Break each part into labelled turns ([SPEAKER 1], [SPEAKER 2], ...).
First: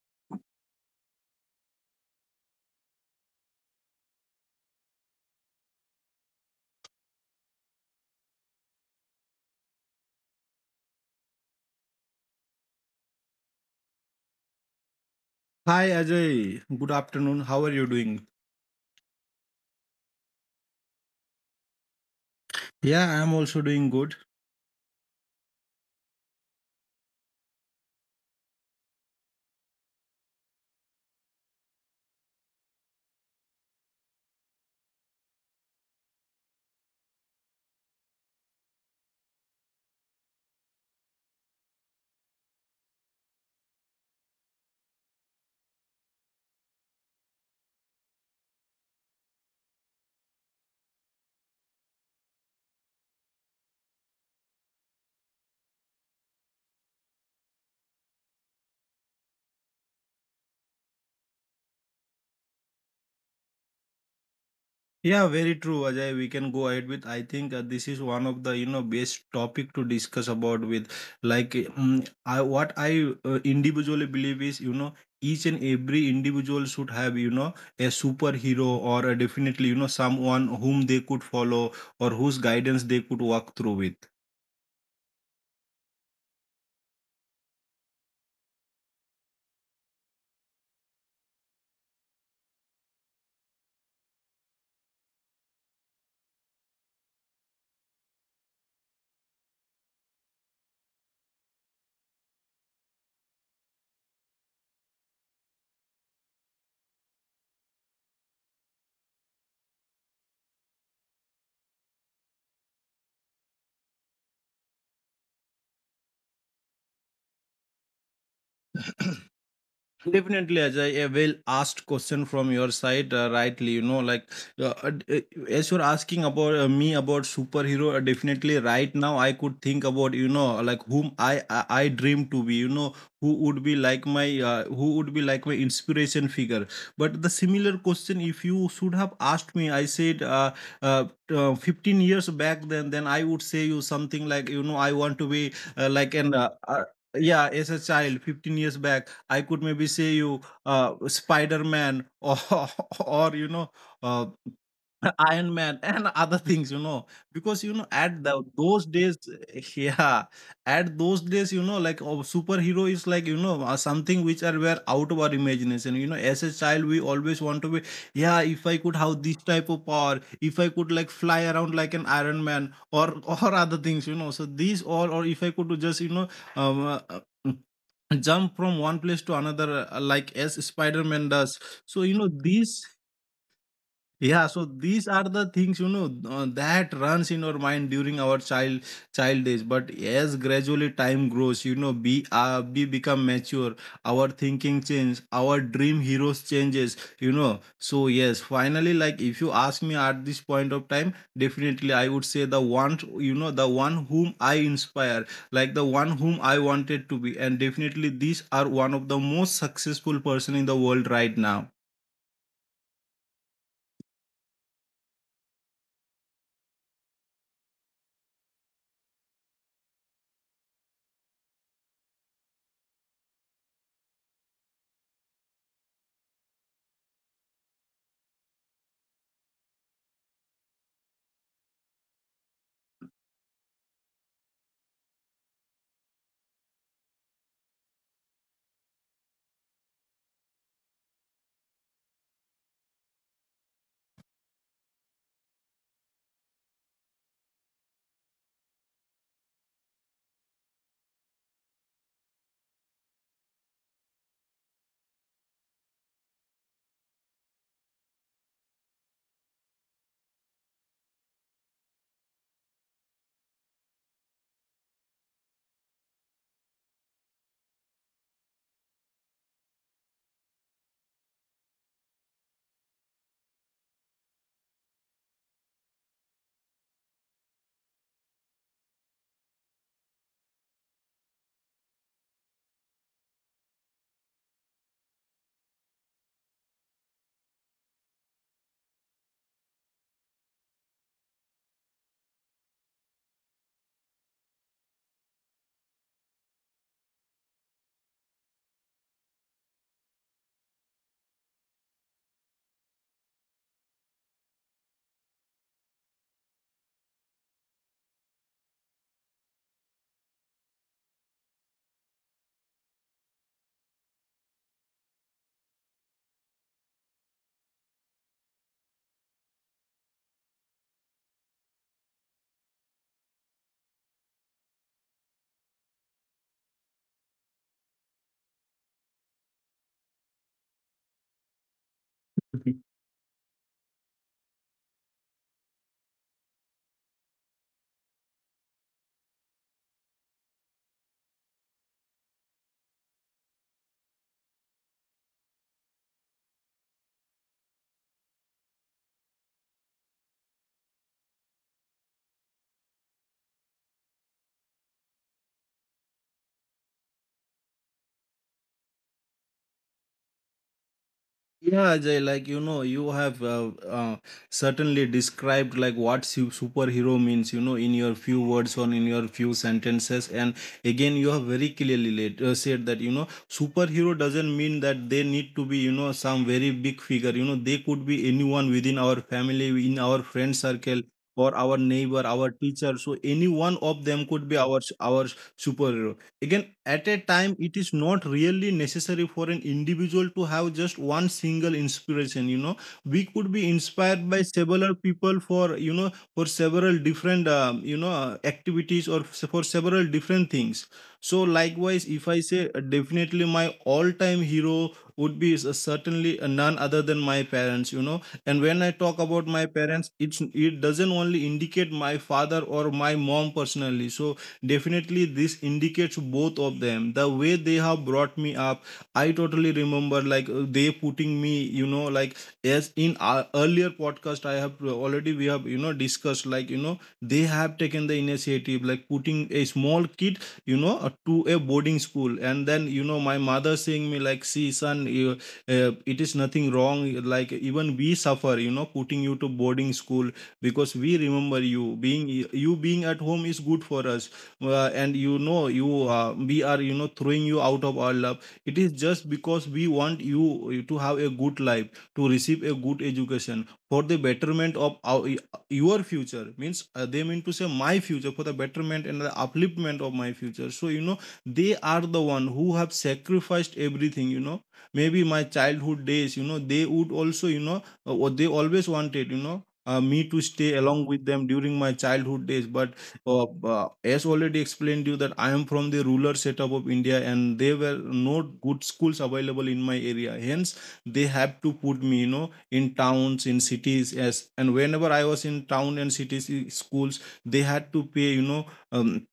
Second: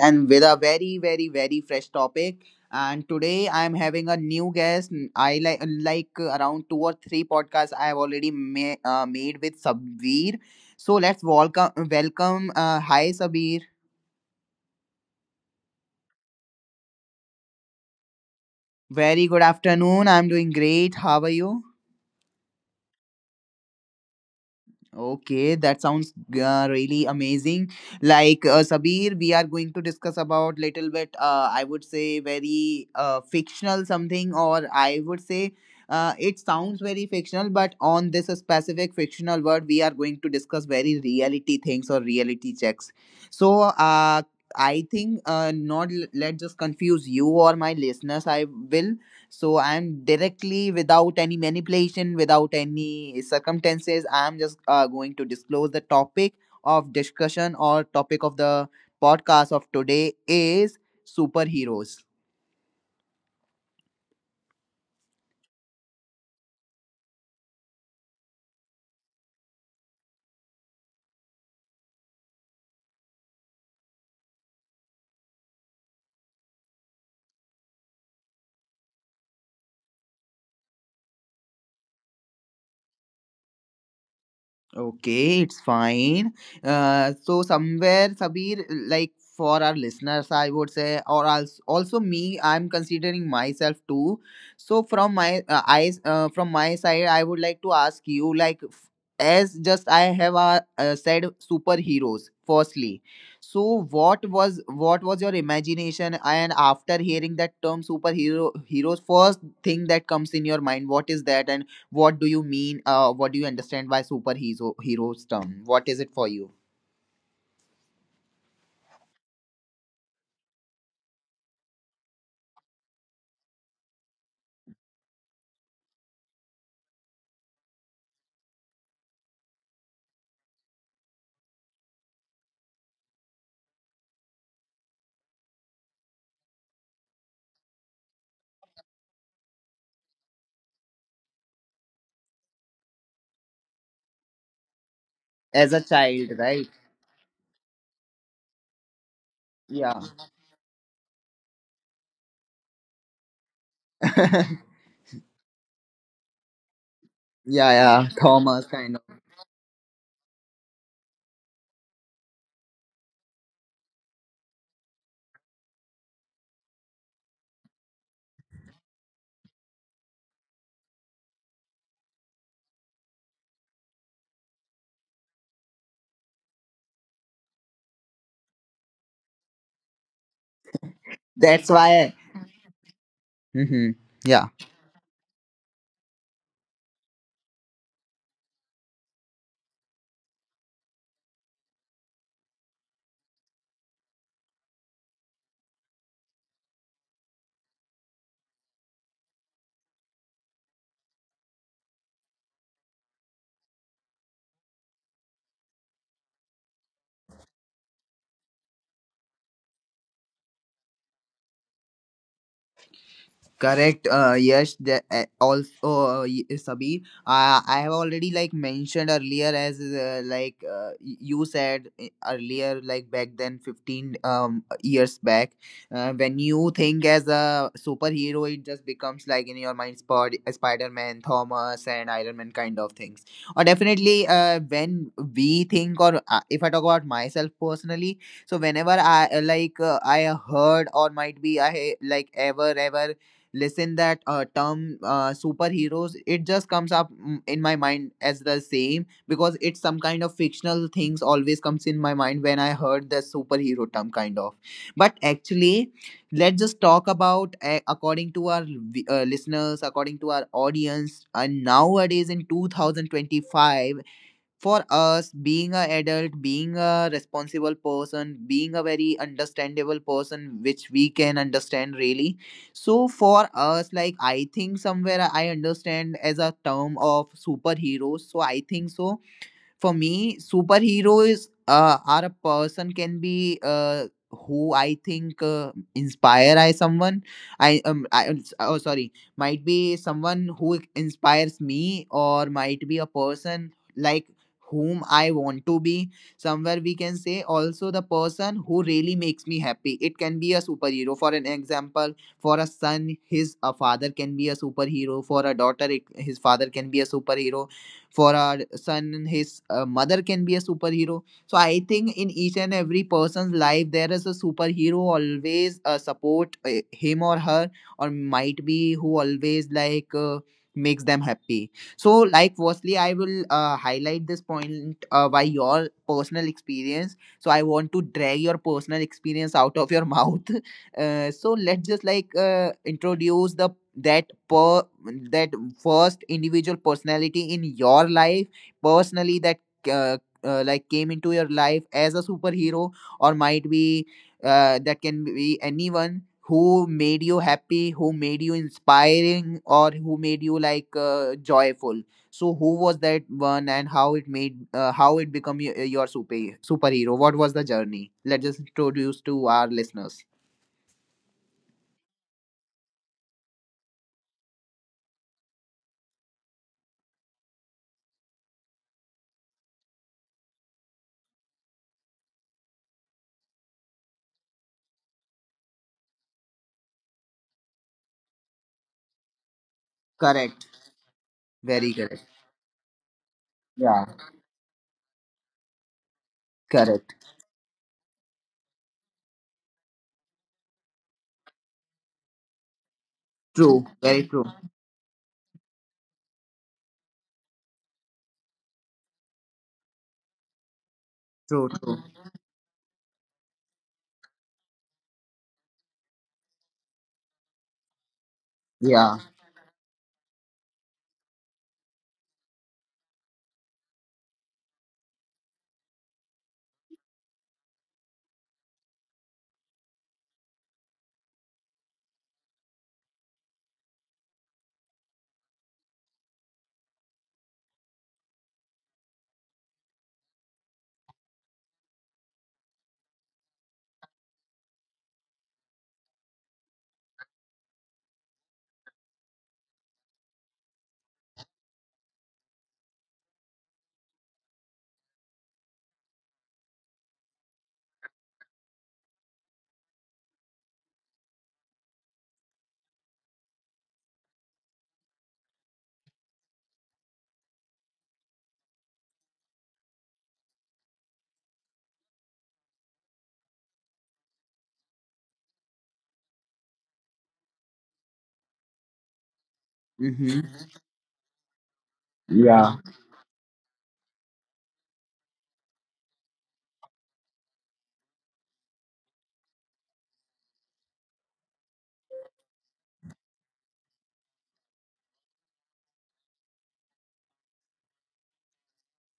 [SPEAKER 1] and with a very, very, very fresh topic. And today I am having a new guest. I like around two or three podcasts I have already made with Sabir. So let's welcome. Hi Sabir.
[SPEAKER 2] Hi Ajay, good afternoon. How are you doing?
[SPEAKER 1] Very good afternoon. I'm doing great. How are you?
[SPEAKER 2] Yeah, I am also doing good.
[SPEAKER 1] Okay, that sounds really amazing. Like Sabir, we are going to discuss about little bit. I would say very fictional something, or I would say, it sounds very fictional. But on this specific fictional word, we are going to discuss very reality things or reality checks. So, I think not l- let just confuse you or my listeners. I will so I'm directly, without any manipulation, without any circumstances, I'm just going to disclose the topic of discussion or topic of the podcast of today is superheroes.
[SPEAKER 2] Yeah, very true, Ajay. We can go ahead with. I think this is one of the you know best topic to discuss about with like um, I what I individually believe is you know each and every individual should have, you know, a superhero or a definitely you know someone whom they could follow or whose guidance they could walk through with.
[SPEAKER 1] Okay, it's fine. So somewhere, Sabir, like for our listeners, I would say, or also me, I'm considering myself too. So from my eyes, from my side, I would like to ask you, like, as just I have said, superheroes. Firstly, so what was your imagination? And after hearing that term superhero, heroes, first thing that comes in your mind, what is that? And what do you mean? What do you understand by superhero heroes term? What is it for you
[SPEAKER 2] Definitely, Ajay, a well asked question from your side, rightly. You know, like uh, uh, as you're asking about me about superhero, definitely right now I could think about you know like whom I dream to be. You know, who would be like my inspiration figure. But the similar question, if you should have asked me, I said uh, 15 years back, then I would say you something like you know I want to be
[SPEAKER 1] as a
[SPEAKER 2] like an
[SPEAKER 1] child, right?
[SPEAKER 2] yeah, as a child 15 years back I could maybe
[SPEAKER 1] Yeah,
[SPEAKER 2] say you Spider Man or or you know uh,
[SPEAKER 1] yeah,
[SPEAKER 2] Iron Man and other things, you know, because you know
[SPEAKER 1] yeah.
[SPEAKER 2] at
[SPEAKER 1] Thomas
[SPEAKER 2] those
[SPEAKER 1] kind
[SPEAKER 2] days,
[SPEAKER 1] of.
[SPEAKER 2] yeah, at those days, you know, like oh, superhero is like you know something which are were out of our imagination. You know, as a child, we always want to be, yeah, if I could have this type of power, if I could like fly around like an Iron Man or or other things, you know. So these all, or if I could do just you know, um, uh, jump from one place to another like as spider-man does,
[SPEAKER 1] That's
[SPEAKER 2] so you
[SPEAKER 1] why.
[SPEAKER 2] know these
[SPEAKER 1] Hmm.
[SPEAKER 2] yeah,
[SPEAKER 1] Yeah.
[SPEAKER 2] so these are the things you know that runs in our mind during our child days. But as gradually time grows, you know, we become mature. Our thinking changes. Our dream heroes changes. You know, so yes, finally, like if you ask me at this point of time, definitely I would say the one you know the one whom I inspire, like the one whom I wanted to be, and definitely these are one of the most successful person in the world right now.
[SPEAKER 1] Correct. Yes. Sabir, I have already like mentioned earlier, as you said earlier, like back then, 15 years back, when you think as a superhero, it just becomes like in your mind, Spider Man, Thomas, and Iron Man kind of things. Or definitely, when we think, or if I talk about myself personally, so whenever I heard or might be i like ever listen that term superheroes, it just comes up in my mind as the same, because it's some kind of fictional things always comes in my mind when I heard the superhero term kind of, but actually let's just talk about according to our listeners, according to our audience, and nowadays in 2025, for us being a adult, being a responsible person, being a very understandable person, which we can understand really. So for us, like I think somewhere I understand as a term of superheroes, so I think so for me, superheroes are a person, can be who I think inspire I someone. I oh sorry, might be someone who inspires me, or might be a person like whom I want to be. Somewhere we can say also the person who really makes me happy. It can be a superhero. For an example, for a son, his a father can be a superhero. For a daughter it, his father can be a superhero. For our son, his mother can be a superhero. So I think in each and every person's life there is a superhero always support him or her, or might be who always like makes them happy. So, like, firstly I will highlight this point by your personal experience, so I want to drag your personal experience out of your mouth. So let's just like introduce the that per that first individual personality in your life personally, that uh, like came into your life as a superhero, or might be that can be anyone who made you happy, who made you inspiring, or who made you like joyful. So who was that one, and how it made how it become your superhero, what was the journey? Let's just introduce to our listeners.
[SPEAKER 2] Yeah, Ajay, like you know, you have certainly described like what superhero means, you know, in your few words or in your few sentences. And again, you have very clearly said that, you know, superhero doesn't mean that they need to be, you know, some very big figure. You know, they could be anyone within our family, in our friend
[SPEAKER 1] Correct.
[SPEAKER 2] circle, or our
[SPEAKER 1] Very
[SPEAKER 2] neighbor,
[SPEAKER 1] correct.
[SPEAKER 2] our teacher. So any one of
[SPEAKER 1] Yeah.
[SPEAKER 2] them could be our superhero. Again, at a
[SPEAKER 1] Correct.
[SPEAKER 2] time, it is not really necessary for an individual to have just one single inspiration. You know, we could be
[SPEAKER 1] True.
[SPEAKER 2] inspired
[SPEAKER 1] Very
[SPEAKER 2] by
[SPEAKER 1] true.
[SPEAKER 2] several people for you know for several different you know activities or for several different things. So,
[SPEAKER 1] True.
[SPEAKER 2] likewise,
[SPEAKER 1] True.
[SPEAKER 2] if I say definitely my all-time hero would be certainly none other than my parents. You know, and when I talk
[SPEAKER 1] Yeah.
[SPEAKER 2] about my parents, it doesn't only indicate my father or my mom personally. So definitely this indicates both of them, the way they have brought me up. I totally remember like they putting me, you know, like as in our earlier podcast I have already we have you know discussed like you know they have taken the initiative like putting a small kid, you know, to a boarding school, and then you know my mother saying me like, see son, it is nothing wrong. Like even we suffer, you know, putting you to boarding school, because we remember you being, at home is good for us, and you know you we are, you know, throwing you out of our love. It is just because we want you to have a good life, to receive a good education, for the betterment of your future. Means, they mean to say my future, for the betterment and the upliftment of my future. So you know they are the one who have sacrificed everything. You know, maybe my childhood days, you know, they would also you know what they always wanted, you know, me to
[SPEAKER 1] Mm-hmm.
[SPEAKER 2] stay along with them during my childhood days,
[SPEAKER 1] Yeah.
[SPEAKER 2] but as already explained you that I am from the rural setup of India and there were no good schools available in my area. Hence, they have to put me, you know, in towns, in cities. As and whenever I was in town and cities schools, they had to pay, you know, um,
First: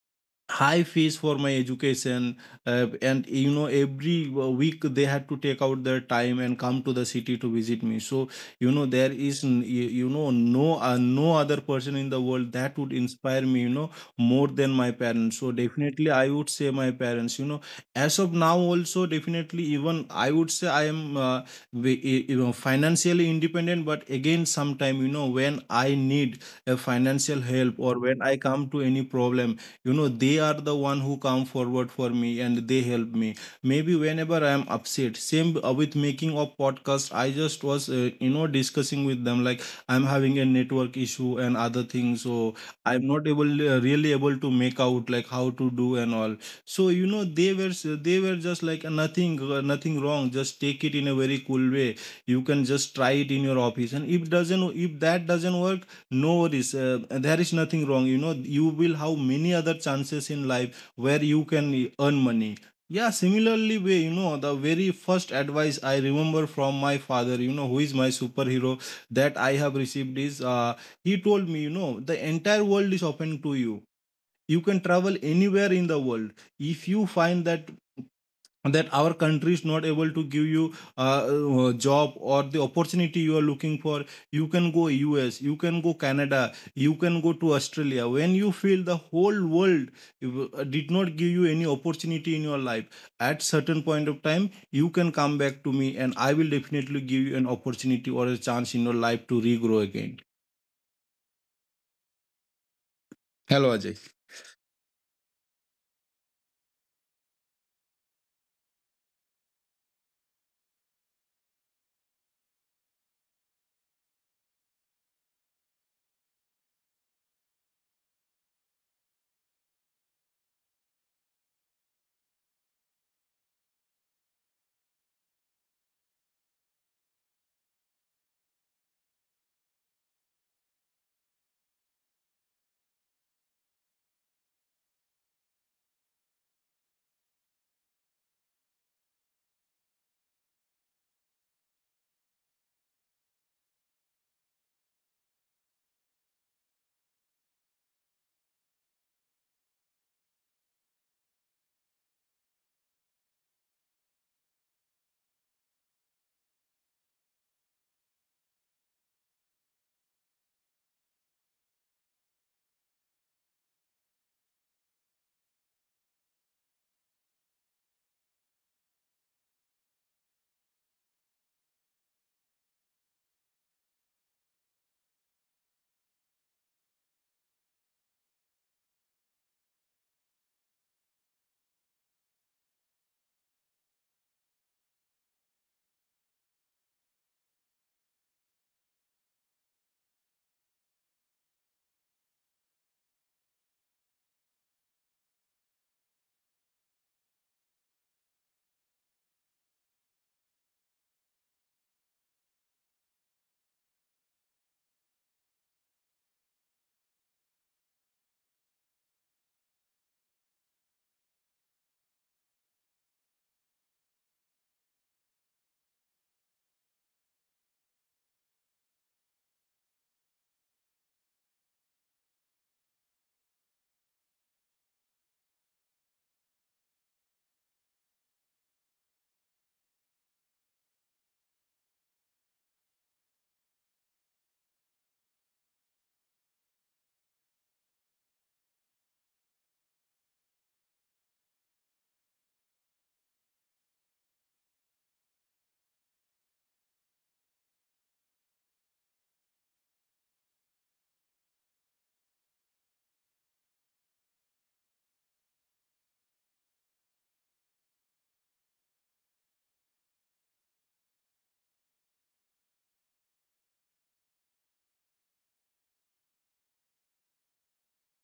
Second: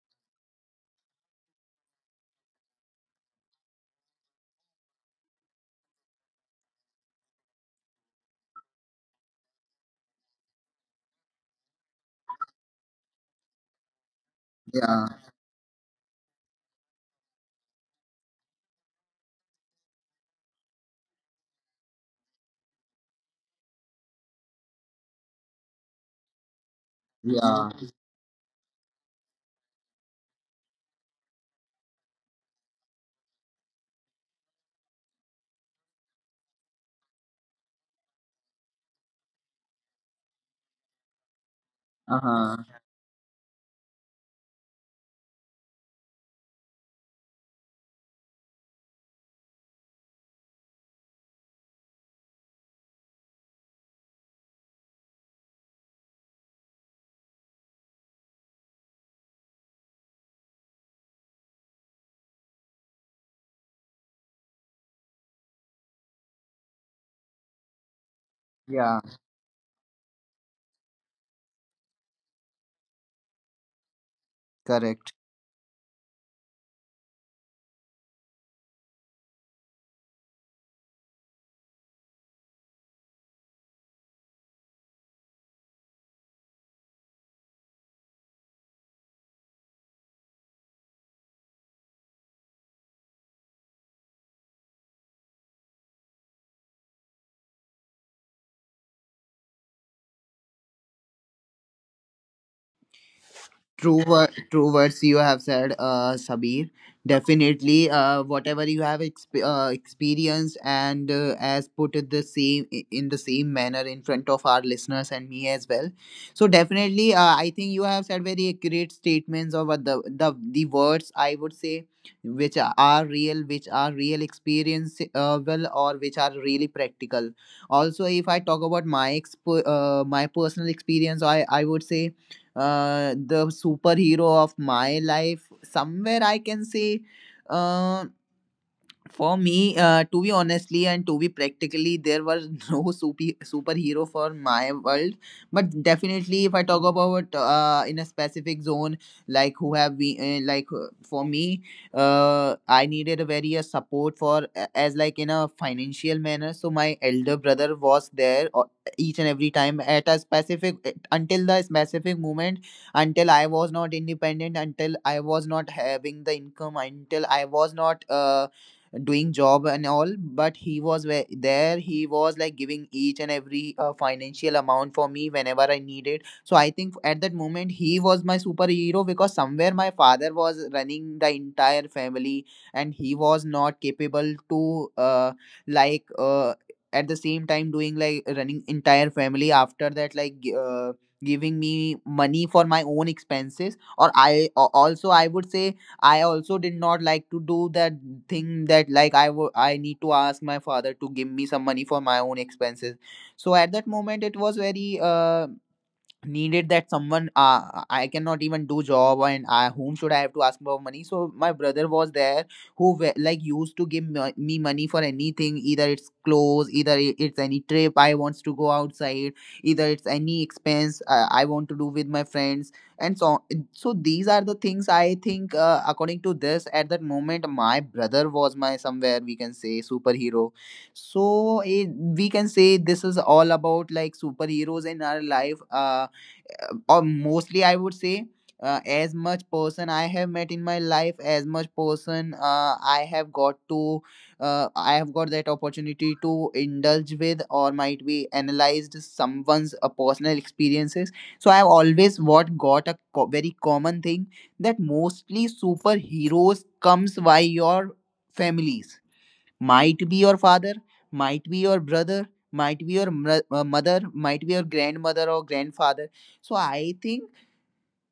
[SPEAKER 2] high fees for my education, and you know every week they had to take out their time and come to the city to visit me. So you know there is you know no no other person in the world that would inspire me, you know, more than my
[SPEAKER 1] Yeah.
[SPEAKER 2] parents. So definitely I would say my parents, you know, as of now also. Definitely, even I would say I am you know financially independent, but again sometime you know when I need a financial
[SPEAKER 1] Yeah.
[SPEAKER 2] help or when I come to any problem, you know they are the one who come forward for me and they help me. Maybe whenever I am upset, same with making of podcast, I just was you know discussing with them like I'm having a network issue and other things,
[SPEAKER 1] Uh
[SPEAKER 2] so
[SPEAKER 1] huh.
[SPEAKER 2] I'm not able, really able to make out like how to do and all. So you know they were just like, nothing nothing wrong, just take it in a very cool way. You can just try it in your office, and if that doesn't work, no worries, there is nothing wrong. You know, you will have many other chances in life where you can earn money. Yeah, similarly way, you know, the very first advice I remember from my father, you know, who is my superhero,
[SPEAKER 1] Yeah.
[SPEAKER 2] that I have received, is he told me, you know, the entire world is open to you. You can
[SPEAKER 1] Correct.
[SPEAKER 2] travel anywhere in the world. If you find that our country is not able to give you job or the opportunity you are looking for, you can go US, you can go Canada, you can go to Australia. When you feel the whole world did not give you any opportunity in your life, at certain point of time you can come back to me and I will definitely give you an opportunity or a chance in your life to regrow again. Hello Ajay.
[SPEAKER 1] True words you have said, Sabir. Definitely, whatever you have experienced and as put it the same in the same manner in front of our listeners and me as well. So definitely, I think you have said very accurate statements of what the words I would say, which are real experience, well, or which are really practical. Also, if I talk about my my personal experience, I would say the superhero of my life somewhere I can say uh, for me, to be honestly and to be practically, there was no superhero for my world. But definitely, if I talk about in a specific zone, like who have we for me, I needed a very support for as like in a financial manner. So my elder brother was there each and every time at a specific, until the specific moment, until I was not independent, until I was not having the income, until I was not, doing job and all, but he was where, there he was like giving each and every financial amount for me whenever I needed. So I think at that moment he was my superhero, because somewhere my father was running the entire family, and he was not capable to like uh, at the same time doing like running entire family, after that like giving me money for my own expenses. Or also I would say I also did not like to do that thing, that like I need to ask my father to give me some money for my own expenses. So at that moment it was very needed that someone I cannot even do job, and I, whom should I have to ask for money, so my brother was there who like used to give me money for anything, either it's clothes, either it's any trip I wants to go outside, either it's any expense I want to do with my friends, and so these are the things I think, according to this, at that moment my brother was my, somewhere we can say, superhero. So we can say this is all about like superheroes in our life. Or mostly I would say as much person I have met in my life, as much person I have got to I have got that opportunity to indulge with, or might be analyzed someone's personal experiences. So I have always what got a very common thing, that mostly superheroes comes by your families, might be your father, might be your brother, might be your mother, might be your grandmother or grandfather. So I think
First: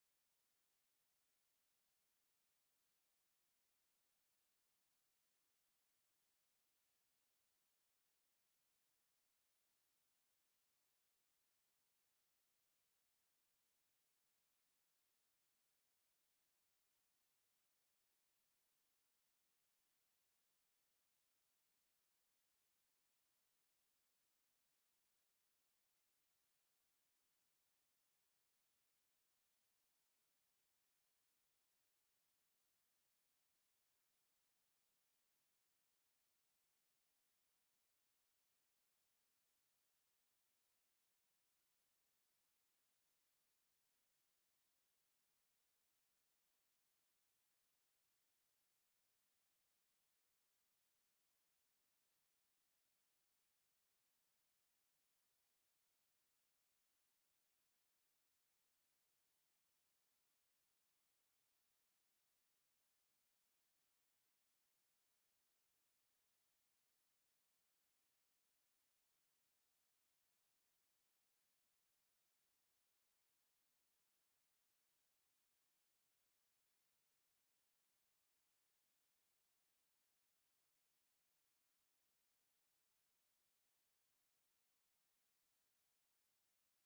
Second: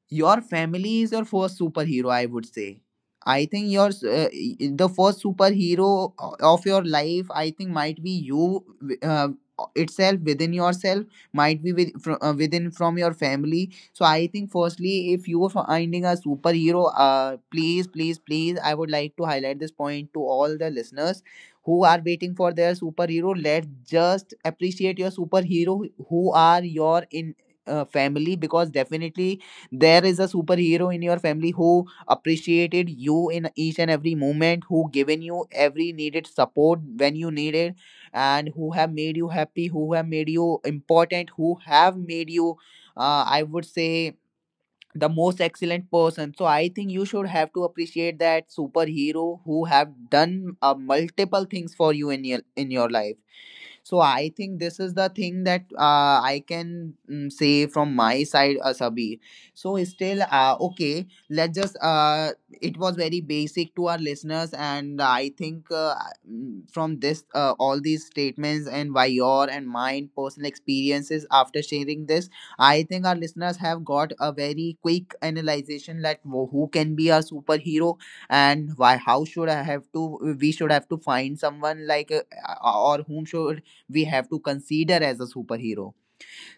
[SPEAKER 1] your family is your first superhero, I would say. I think the first superhero of your life, I think, might be itself within yourself, might be within from your family. So I think, firstly, if you are finding a superhero, please, please, please, I would like to highlight this point to all the listeners who are waiting for their superhero. Let's just appreciate your superhero who are your in family, because definitely there is a superhero in your family who appreciated you in each and every moment, who given you every needed support when you needed, and who have made you happy, who have made you important, who have made you I would say the most excellent person. So I think you should have to appreciate that superhero who have done multiple things for you in your life. So I think this is the thing that I can say from my side, Asabi. So still, okay, let's just, it was very basic to our listeners, and I think from this, all these statements and by your and mine personal experiences, after sharing this, I think our listeners have got a very quick analyzation that who can be our superhero, and why how should I have to we should have to find someone like or whom should we have to consider as a superhero.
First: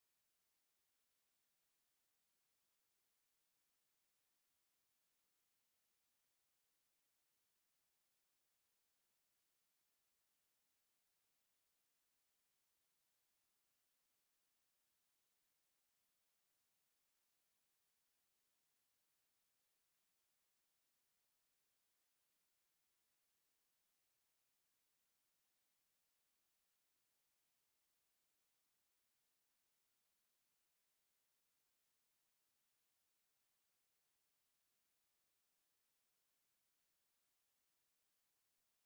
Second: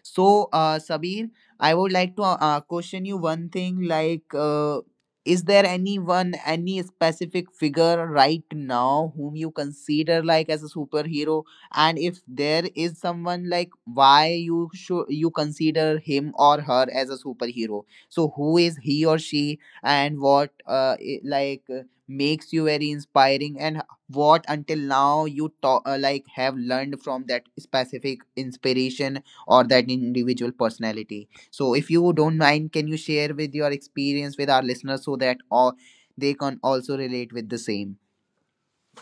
[SPEAKER 1] So, Sabir, I would like to question you one thing, like, is there anyone, any specific figure right now whom you consider like as a superhero? And if there is someone like, why you should you consider him or her as a superhero? So, who is he or she, and what makes you very inspiring, and what until now you have learned from that specific inspiration or that individual personality. So, if you don't mind, can you share with your experience with our listeners so that all they can also relate with the same?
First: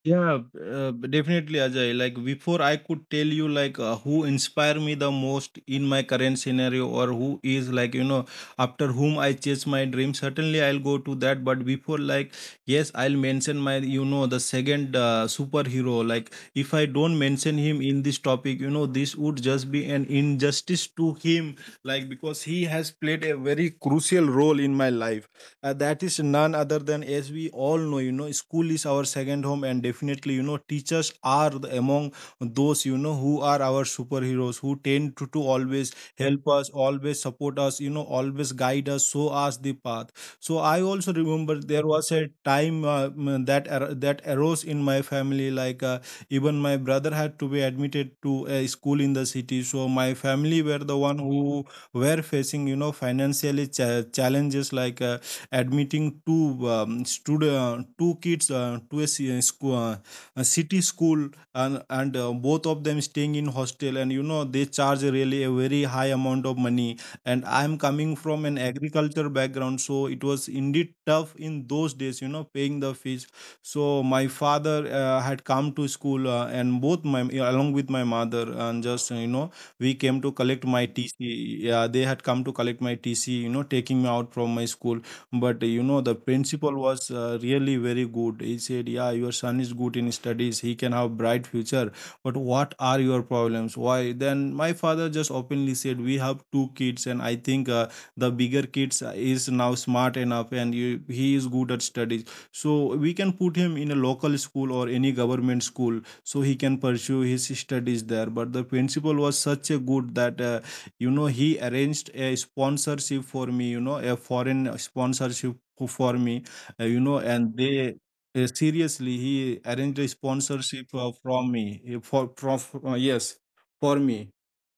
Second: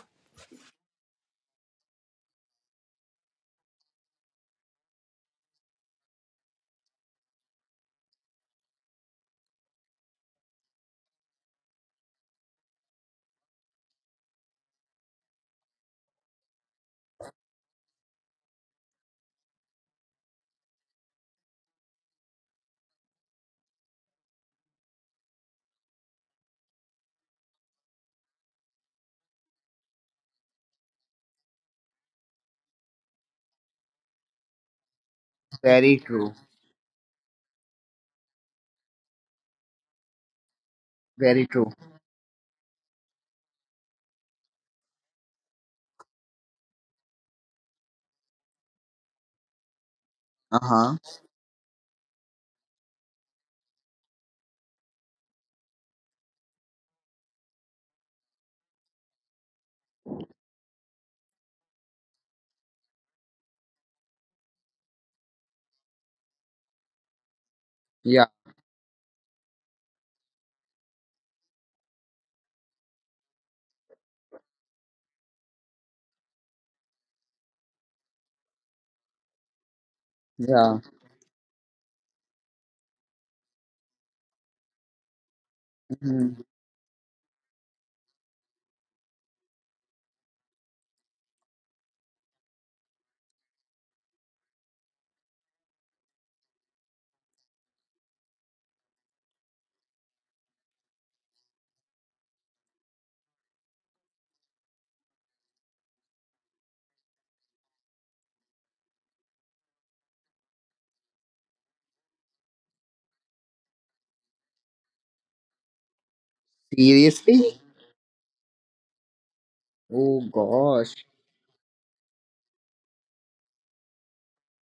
[SPEAKER 2] Yeah, definitely, Ajay. Like before, I could tell you like who inspire me the most in my current scenario, or who is like you know after whom I chase my dream. Certainly, I'll go to that. But before, like yes, I'll mention my, you know, the second superhero. Like if I don't mention him in this topic, you know this would just be an injustice to him. Like because he has played a very crucial role in my life, that is none other than, as we all know, you know, school is our second home, and definitely you know teachers are the, among those you know who are our superheroes, who tend to always
[SPEAKER 1] Very true.
[SPEAKER 2] help us, always support us, you know, always guide us, show us the path. So I also
[SPEAKER 1] Very
[SPEAKER 2] remember
[SPEAKER 1] true.
[SPEAKER 2] there was a time that arose in my family, like even my brother had to be admitted to a school in the city. So my
[SPEAKER 1] Uh
[SPEAKER 2] family were the
[SPEAKER 1] huh.
[SPEAKER 2] one who were facing, you know, financially challenges, like admitting two kids to a city school, and both of them staying in hostel. And you know they charge really a very high amount of money, and I am coming
[SPEAKER 1] Yeah.
[SPEAKER 2] from an agriculture background, so it was indeed tough in those days, you know, paying the fees. So my father had come to school, and both my along with my mother, and just you know we came to collect
[SPEAKER 1] Yeah.
[SPEAKER 2] my TC. Yeah, they had come to collect my TC, you know, taking me out from my school. But you know the
[SPEAKER 1] Mhm.
[SPEAKER 2] principal was really very good. He said, yeah, your son is good in studies, he can have bright future, but what are your problems? Why? Then my father just openly said, we have two kids, and I think the bigger kids is now smart enough and he is good at studies, so we can put him in a local school or any government school so he can pursue his studies there. But the principal was such a good that you know, he arranged a sponsorship for me, you know, a foreign sponsorship for me. You know, and
[SPEAKER 1] Seriously?
[SPEAKER 2] they seriously, he arranged a
[SPEAKER 1] Oh
[SPEAKER 2] sponsorship
[SPEAKER 1] gosh.
[SPEAKER 2] from me, for from yes for me.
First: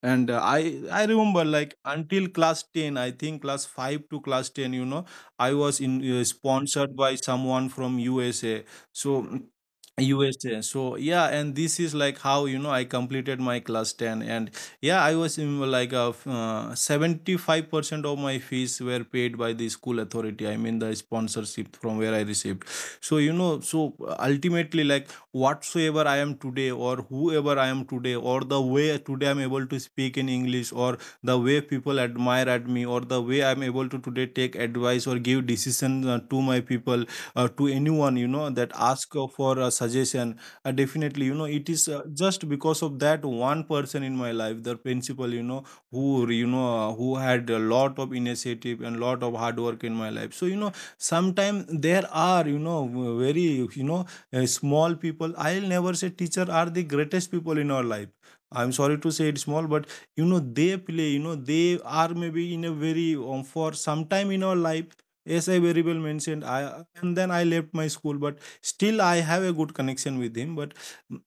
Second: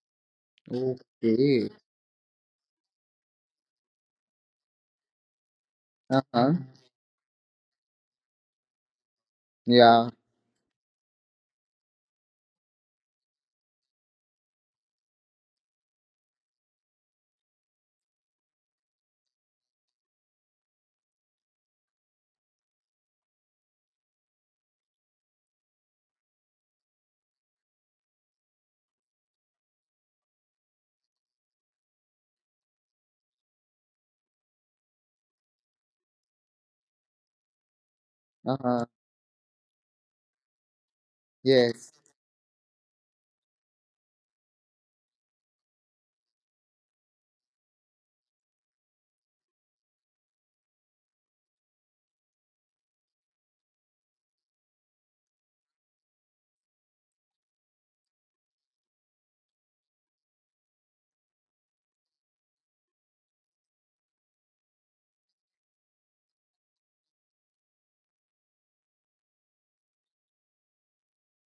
[SPEAKER 2] And I remember,
[SPEAKER 1] Okay.
[SPEAKER 2] like, until class 10, I think class 5 to class 10, you know, I was in
[SPEAKER 1] Uh huh.
[SPEAKER 2] sponsored by someone from usa, so
[SPEAKER 1] Yeah.
[SPEAKER 2] USA. So yeah, and this is like how, you know, I completed my class 10. And yeah, I was in like a 75% of my fees were paid by the school authority. I mean, the sponsorship from where I received. So, you know, so ultimately, like whatsoever I am today, or whoever I am today, or the way today I'm able to speak in English, or the way people admire at me, or the way I'm able to today take advice or give decision to my people, to anyone, you
[SPEAKER 1] Uh
[SPEAKER 2] know,
[SPEAKER 1] huh.
[SPEAKER 2] that ask for a suggestion, definitely, you know, it
[SPEAKER 1] Yes.
[SPEAKER 2] is just because of that one person in my life, the principal, you know, who, you know, who had a lot of initiative and lot of hard work in my life. So you know, sometimes there are, you know, very, you know, small people. I'll never say teacher are the greatest people in our life. I'm sorry to say it small, but you know they play. You know they are maybe in a very for some time in our life. As I very well mentioned, I and then I left my school, but still I have a good connection with him, but mm,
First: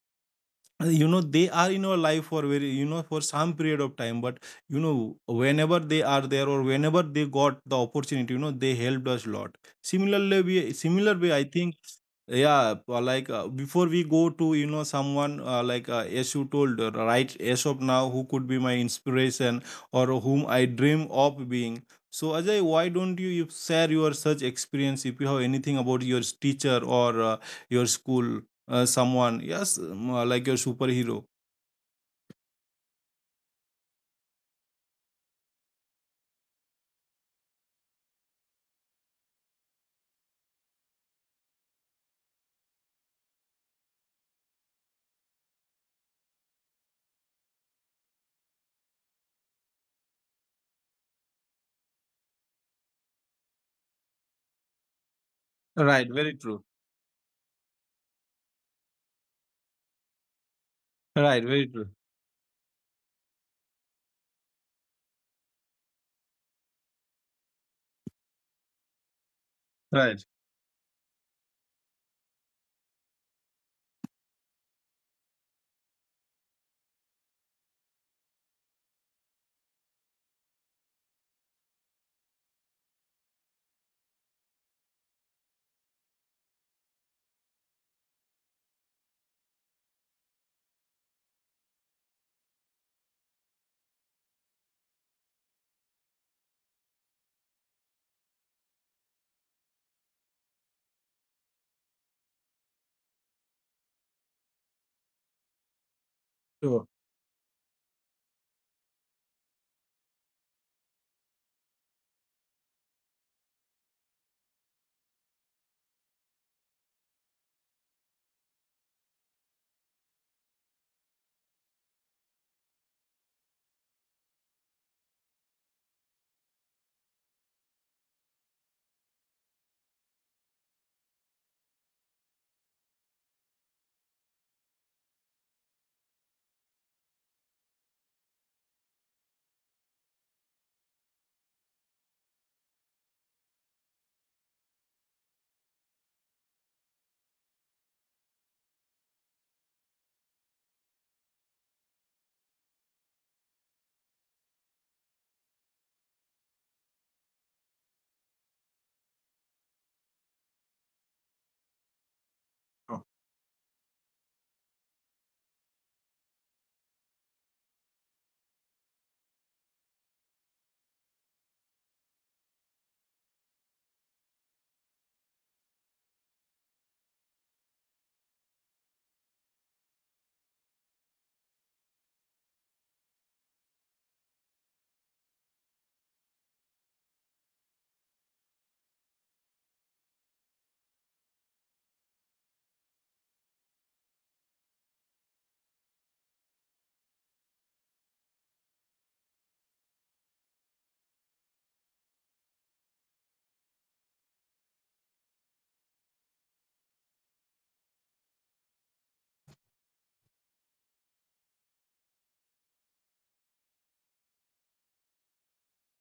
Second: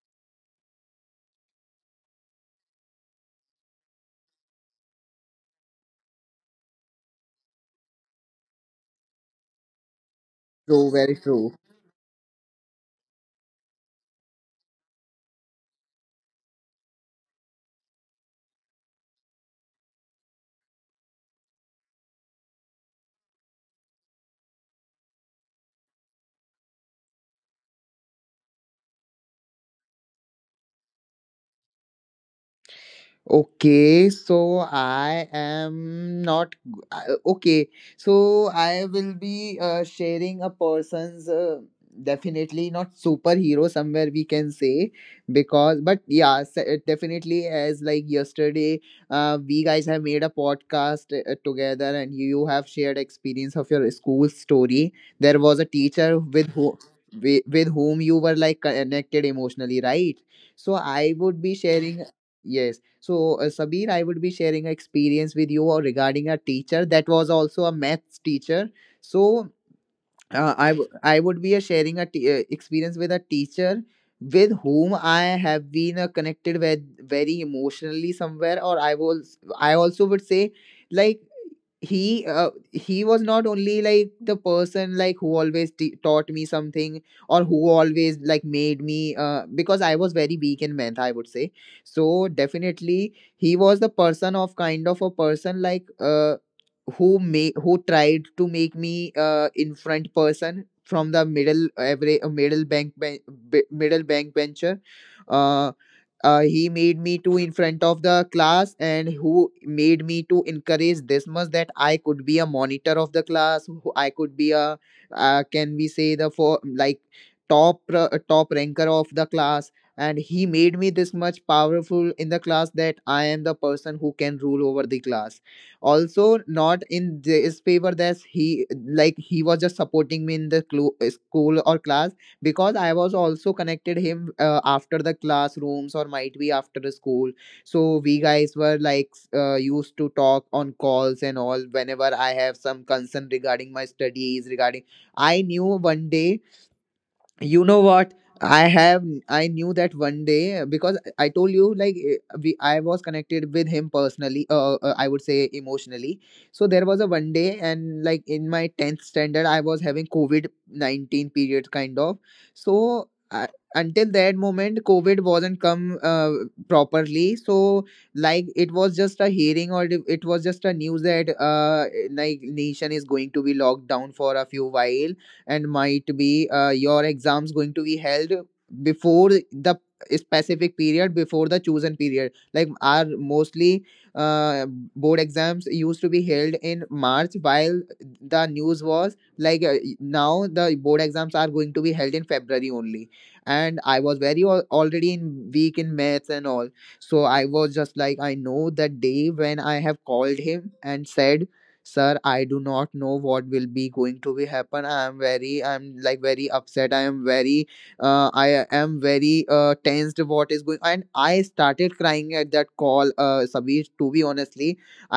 [SPEAKER 2] you know they are in our life for very, you know, for some period of time. But you know, whenever they are there or whenever they got the opportunity, you know, they helped us a lot. Similarly, we,
[SPEAKER 1] True.
[SPEAKER 2] similar
[SPEAKER 1] Very
[SPEAKER 2] way, I
[SPEAKER 1] true.
[SPEAKER 2] think, yeah, like before we go to, you know, someone like, as you told, right, as of now, who could be my inspiration or whom I dream of being? So Ajay, why don't you, you share your such experience if you have anything about your teacher, or your school, someone, yes, like your superhero.
[SPEAKER 1] Okay, so I am not g- I- okay. So I will be sharing a person's definitely not superhero, somewhere we can say, because but definitely, as like yesterday we guys have made a podcast together and you have shared experience of your school story. There was a
[SPEAKER 2] Right,
[SPEAKER 1] teacher
[SPEAKER 2] very
[SPEAKER 1] with
[SPEAKER 2] true.
[SPEAKER 1] with whom you were like connected emotionally, right? So I
[SPEAKER 2] Right,
[SPEAKER 1] would be
[SPEAKER 2] very true.
[SPEAKER 1] sharing yes. So, Sabir, I would be sharing an experience with you regarding a teacher that was also a maths teacher. So,
[SPEAKER 2] Right.
[SPEAKER 1] I would be sharing a experience with a teacher with whom I have been connected with very emotionally somewhere, or I also would say, like, he was not only like the person like who always taught me something, or who always like made me because I was very weak in math, I would say. So definitely he was the person, of kind of a person like, who made, who tried to make me in front person from the middle, every middle middle bank bencher. uh,
[SPEAKER 2] Sure.
[SPEAKER 1] he made me to in front of the class, and who made me to encourage this much that I could be a monitor of the class, who I could be a can we say the for like top top ranker of the class. And he made me this much powerful in the class that I am the person who can rule over the class. Also not in this favor, that he, like, he was just supporting me in the school or class, because I was also connected him after the classrooms, or might be after the school. So we guys were like used to talk on calls and all whenever I have some concern regarding my studies, regarding, I knew, one day, you know what, I knew that one day, because I told you, like, eh, we I was connected with him personally, I would say emotionally. So there was a one day, and like in my 10th standard I was having covid COVID-19 period kind of. So I, until that moment covid wasn't come properly. So, like, it was just a hearing, or it was just a news that like nation is going to be locked down for a few while, and might be your exams going to be held before the specific period, before the chosen period. Like, our mostly uh, board exams used to be held in March, while the news was like now the board exams are going to be held in February only. And I was very already in weak in maths and all. So I was just like, I know the day when I have called him and said, sir, I do not know what will be going to be happen, I am very, I'm like very upset, I am very I am very tensed what is going, and I started crying at that call, Sabir, to be honestly.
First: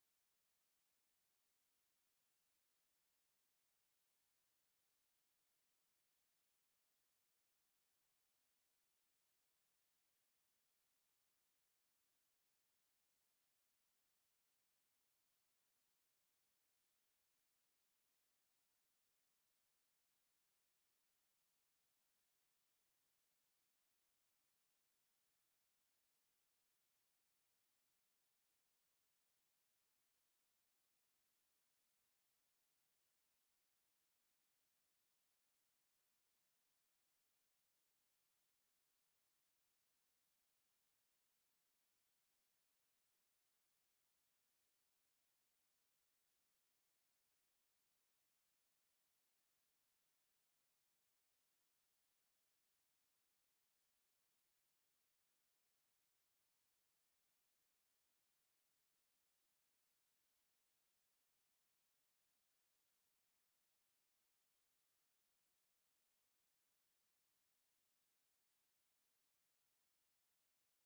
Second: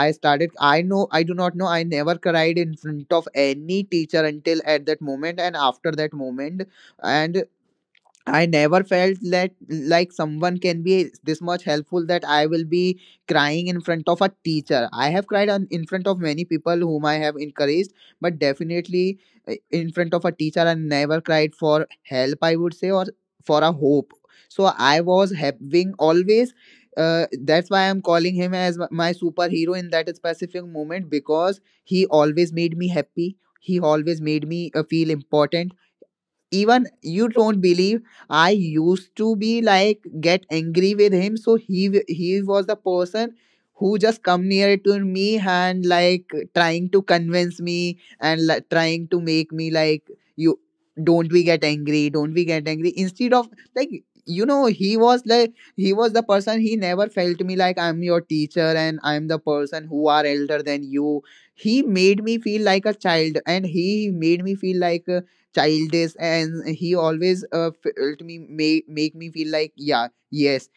[SPEAKER 1] I started, I know, I do not know, I never cried in front of any teacher until at that moment and after that moment. And I never felt that like someone can be this much helpful that I will be crying in front of a teacher. I have cried on, in front of many people whom I have encouraged, but definitely in front of a teacher, I never cried for help, I would say, or for a hope. So I was having always. That's why I'm calling him as my superhero in that specific moment, because he always made me happy. He always made me feel important. Even you don't believe, I used to be like get angry with him. So he was the person who just come near to me and like, trying to convince me and like, trying to make me like, you don't we get angry, don't we get angry, instead of, like, you know, he was like, he was the person, he never felt me like, I'm your teacher and I'm the person who are elder than you. He made me feel like a child, and he made me feel like childish, and he always felt me make, make me feel like, yeah, yes,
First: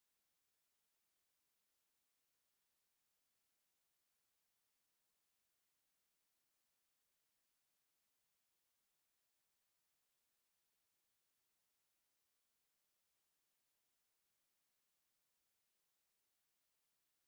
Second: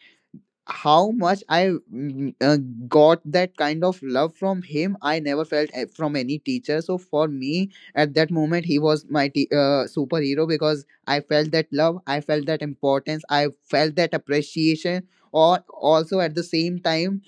[SPEAKER 1] how much I got that kind of love from him. I never felt from any teacher. So for me, at that moment, he was my superhero, because I felt that love, I felt that importance, I felt that appreciation. Or also at the same time,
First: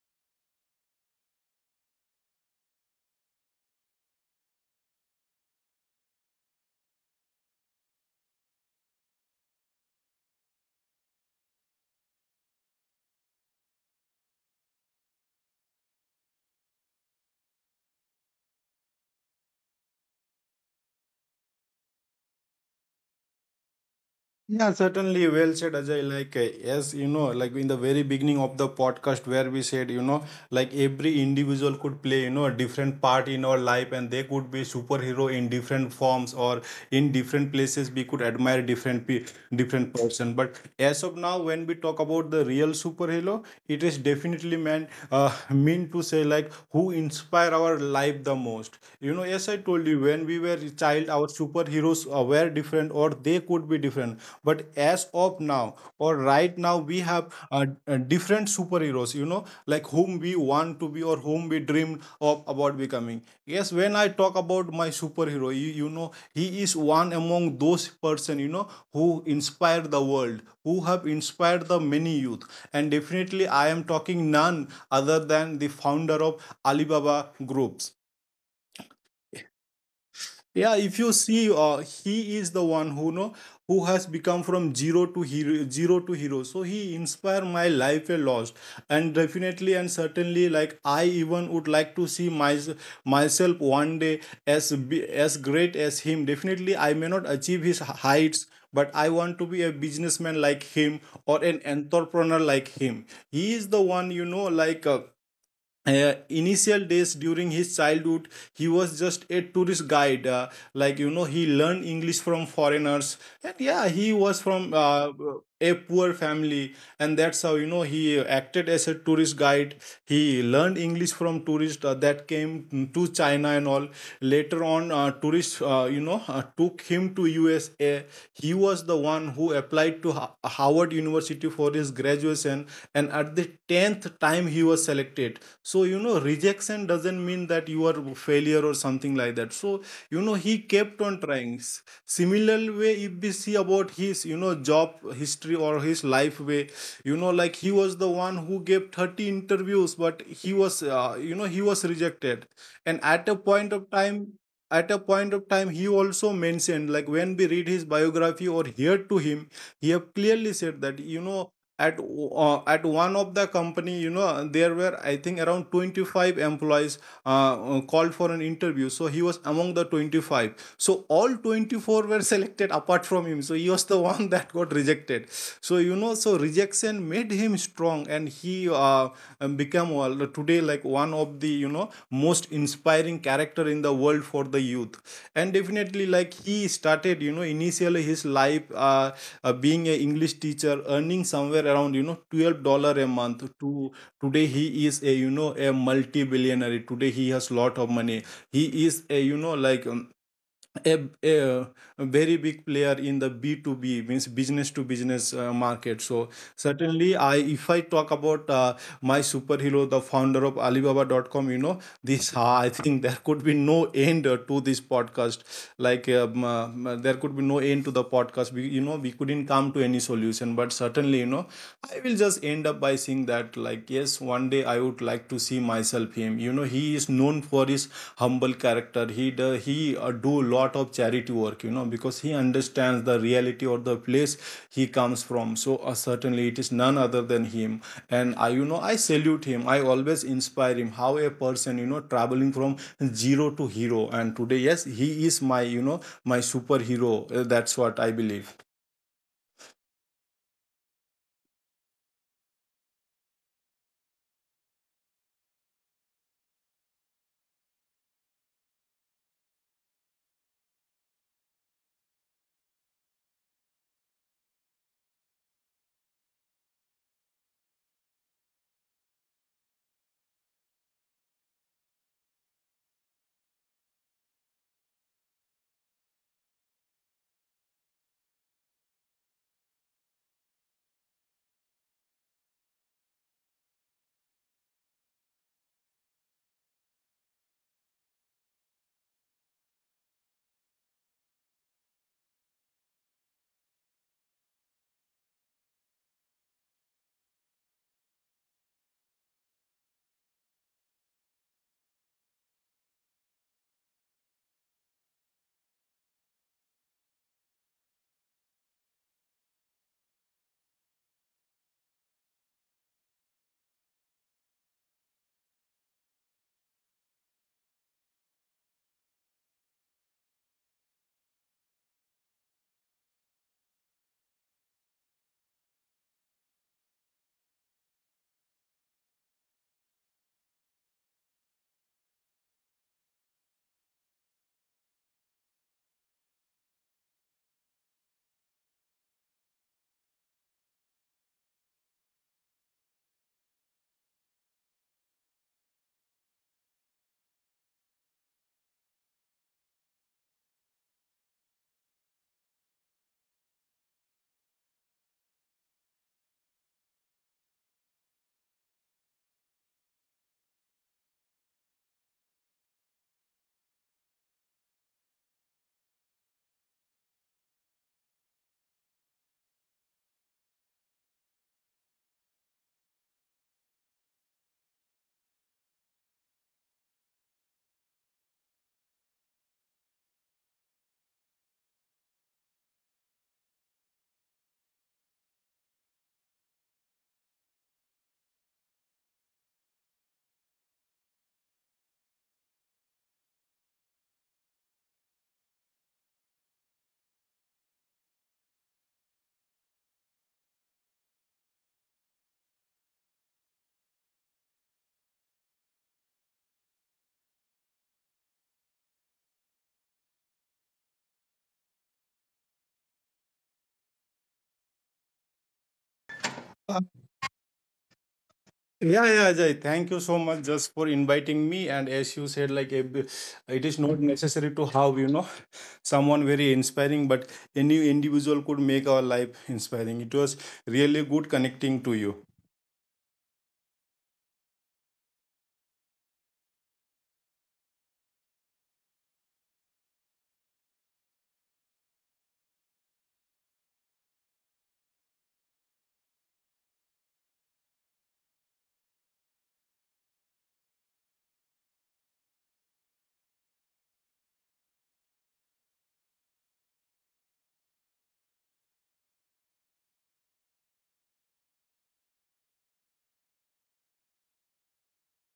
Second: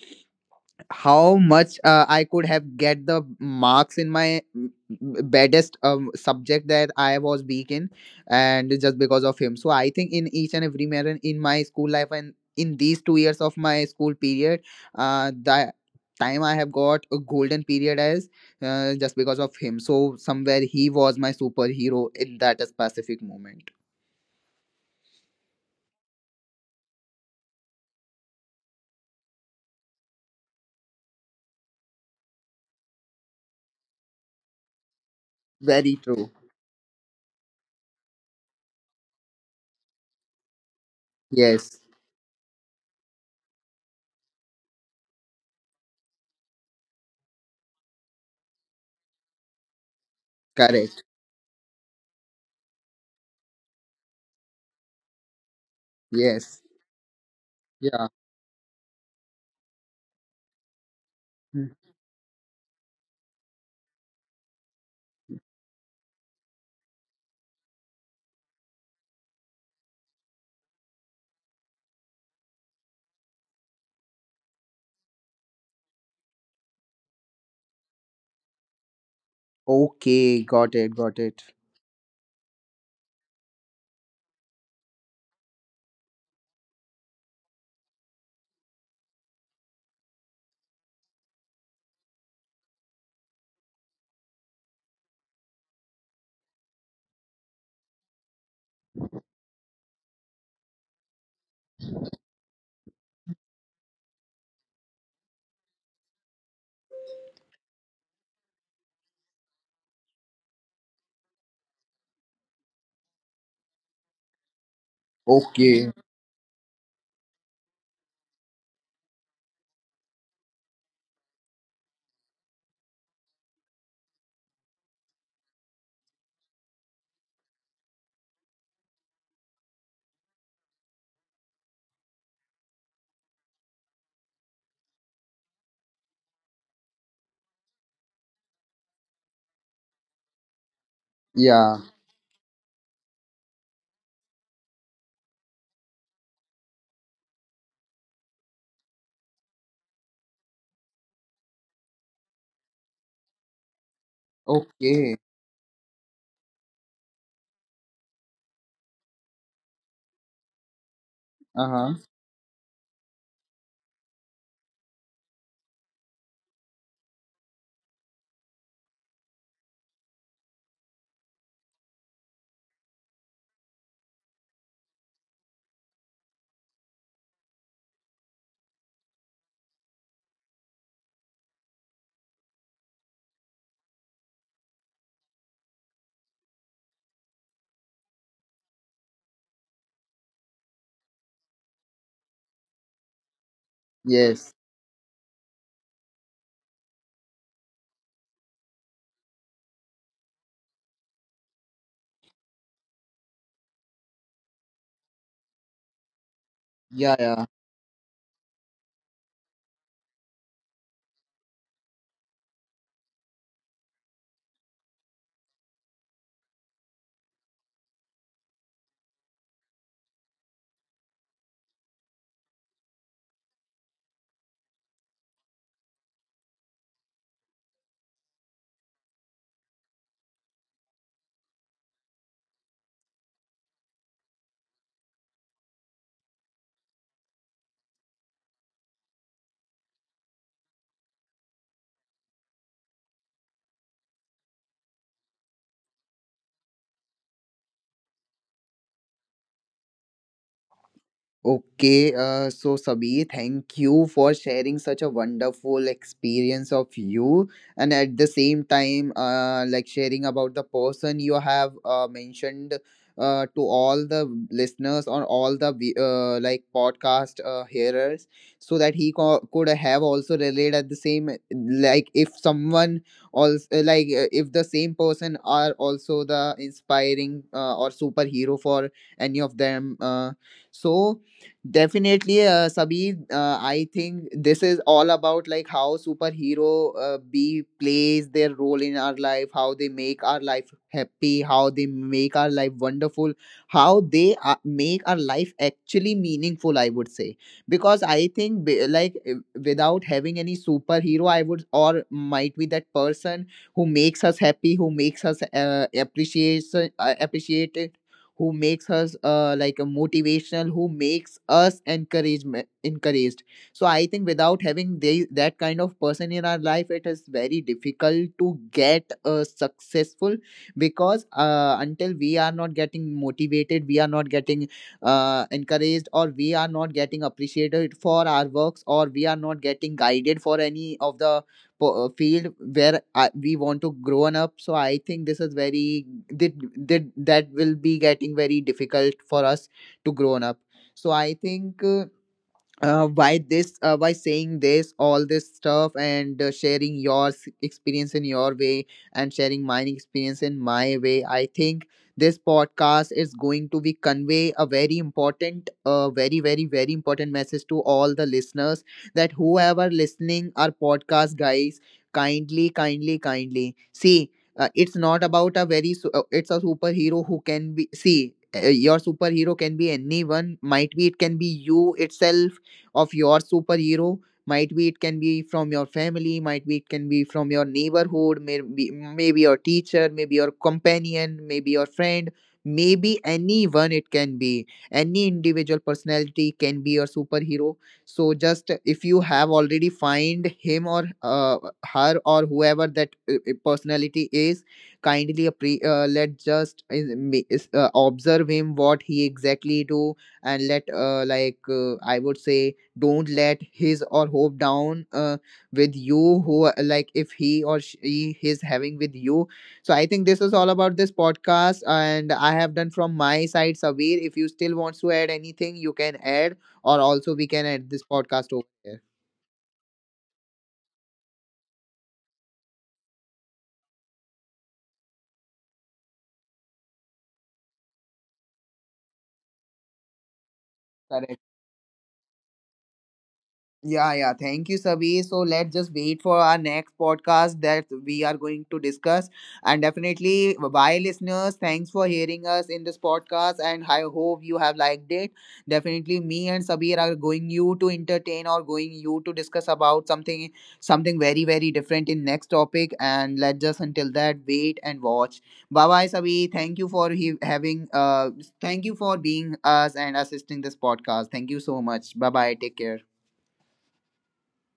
[SPEAKER 1] how much I could have get the marks in my baddest subject that I was weak in, and just because of him. So I think in each and every manner in my school life, and in these 2 years of my school period, the time I have got a golden period as just because of him. So somewhere he was my superhero in that specific moment.
[SPEAKER 2] Yeah, certainly. Well said, Ajay. Like, yes, you know, like in the very beginning of the podcast, where we said, you know, like every individual could play, you know, a different part in our life, and they could be superhero in different
[SPEAKER 1] Very true.
[SPEAKER 2] forms or in different places. We could admire different person. But as of now, when we
[SPEAKER 1] Yes.
[SPEAKER 2] talk about the real superhero, it is definitely meant mean to say like who inspire our life the most. You know, as I told you, when we were a
[SPEAKER 1] Correct.
[SPEAKER 2] child, our superheroes were different or they could be different. But as of now, or right
[SPEAKER 1] Yes.
[SPEAKER 2] now, we have
[SPEAKER 1] Yeah.
[SPEAKER 2] different superheroes, you know, like whom we want to be or whom we
[SPEAKER 1] Mhm.
[SPEAKER 2] dream of about becoming. Yes, when I talk about my superhero, you know, he is one among those person, you know, who inspire the world, who have inspired the many youth. And definitely, I am talking none other than the founder of Alibaba Groups.
[SPEAKER 1] Okay. Got
[SPEAKER 2] Yeah,
[SPEAKER 1] it.
[SPEAKER 2] if you
[SPEAKER 1] Got
[SPEAKER 2] see,
[SPEAKER 1] it.
[SPEAKER 2] he is the one who know, who has become from zero to hero, zero to hero. So he inspired my life a lot. And definitely and certainly, like, I even would like to see myself one day as be as great as him. Definitely I may not achieve his heights, but I want to be a businessman like him or an entrepreneur like him. He is the one, you know, like, initial days during his childhood, he was just a tourist guide. Like, you know, he learned english from foreigners. And yeah, he was from a
[SPEAKER 1] Okay.
[SPEAKER 2] poor family, and that's how, you know, he acted as a tourist guide. He learned english from tourists that came to china and all. Later on, tourists, you know, took him to usa. He was the one who applied to Howard University for his graduation, and at the 10th time he was selected. So, you know, rejection doesn't mean that you are a failure or something like that. So, you know, he kept on trying.
[SPEAKER 1] Yeah.
[SPEAKER 2] Similar way, if we see about his, you know, job history or his life way, you know, like he was the one who gave 30 interviews, but he was, you know, he was rejected. And at a point of time, at a
[SPEAKER 1] Okay.
[SPEAKER 2] point of time he also mentioned, like, when we read his biography or hear to him, he have clearly said that, you know,
[SPEAKER 1] Uh huh.
[SPEAKER 2] at one of the company, you know, there were, I think, around 25 employees called for an interview. So he was among the 25, so all 24 were selected apart from him, so he was the one that got rejected. So you know, so rejection made him strong, and he became, today, like one of the, you know, most inspiring character in the world for the youth. And definitely, like, he started, you know, initially his life being a english teacher, earning somewhere around, you know, $12 a month, to today he
[SPEAKER 1] Yes.
[SPEAKER 2] is a, you know, a multi billionaire. Today he has lot of money. He is a, you know, like, a, a, a very big player in the B2B, means business to business, market. So certainly,
[SPEAKER 1] Yeah.
[SPEAKER 2] I,
[SPEAKER 1] Yeah.
[SPEAKER 2] if I talk about my superhero, the founder of Alibaba.com, you know, this, I think there could be no end to this podcast. Like, there could be no end to the podcast. We, you know, we couldn't come to any solution, but certainly, you know, I will just end up by saying that, like, yes, one day I would like to see myself him. You know, he is known for his humble character. He do lot of charity work. You know, because he understands the reality or the place he comes from. So certainly it is none other than him. And I, you know, I salute him. I always inspire him. How a person, you know, traveling from zero to hero. And today, yes, he is my, you know, my superhero. That's what I believe.
[SPEAKER 1] Okay, so Sabi, thank you for sharing such a wonderful experience of you, and at the same time, like sharing about the person you have mentioned to all the listeners, or all the like podcast hearers, so that he could have also relate at the same, like if someone also, like, if the same person are also the inspiring or superhero for any of them. So definitely, Sabir. I think this is all about like how superhero B plays their role in our life, how they make our life happy, how they make our life wonderful, how they make our life actually meaningful. I would say, because I think without having any superhero, I would, or might be that person who makes us happy, who makes us appreciate, who makes us like a motivational, who makes us encouragement encouraged. So I think without having they, that kind of person in our life, it is very difficult to get successful, because until we are not getting motivated, we are not getting encouraged, or we are not getting appreciated for our works, or we are not getting guided for any of the field where we want to grow on up. So I think this is very that, that will be getting very difficult for us to grow on up. So I think by saying this all this stuff, and sharing your experience in your way, and sharing my experience in my way, I think this podcast is going to be convey a very important very very very important message to all the listeners, that whoever listening our podcast, guys, kindly kindly kindly see, it's not about a it's a superhero who can be see, your superhero can be anyone, might be it can be you itself of your superhero, might be it can be from your family, might be it can be from your neighborhood, maybe, maybe your teacher, maybe your companion, maybe your friend, maybe anyone, it can be any individual personality can be your superhero. So just if you have already find him or her, or whoever that personality is, kindly let just observe him what he exactly do, and let I would say, don't let his or hope down with you who, like if he or she is having with you. So I think this is all about this podcast, and I have done from my side, Savir. If you still wants to add anything, you can add, or also we can add this
[SPEAKER 2] Yeah,
[SPEAKER 1] podcast over
[SPEAKER 2] yeah,
[SPEAKER 1] here.
[SPEAKER 2] Ajay. Thank you so much just for inviting me. And as you said, like, it is not necessary to have, you know, someone very inspiring, but any individual could make our life inspiring. It was really good connecting to
[SPEAKER 1] Correct.
[SPEAKER 2] you.
[SPEAKER 1] Yeah, yeah. Thank you, Sabi. So let's just wait for our next podcast that we are going to discuss. And definitely, bye, listeners. Thanks for hearing us in this podcast. And I hope you have liked it. Definitely, me and Sabir are going you to entertain, or going you to discuss about something, something very very different in next topic. And let's just until that wait and watch. Bye, bye, Sabi. Thank you for having thank you for being us and assisting this podcast. Thank you so much. Bye, bye. Take care.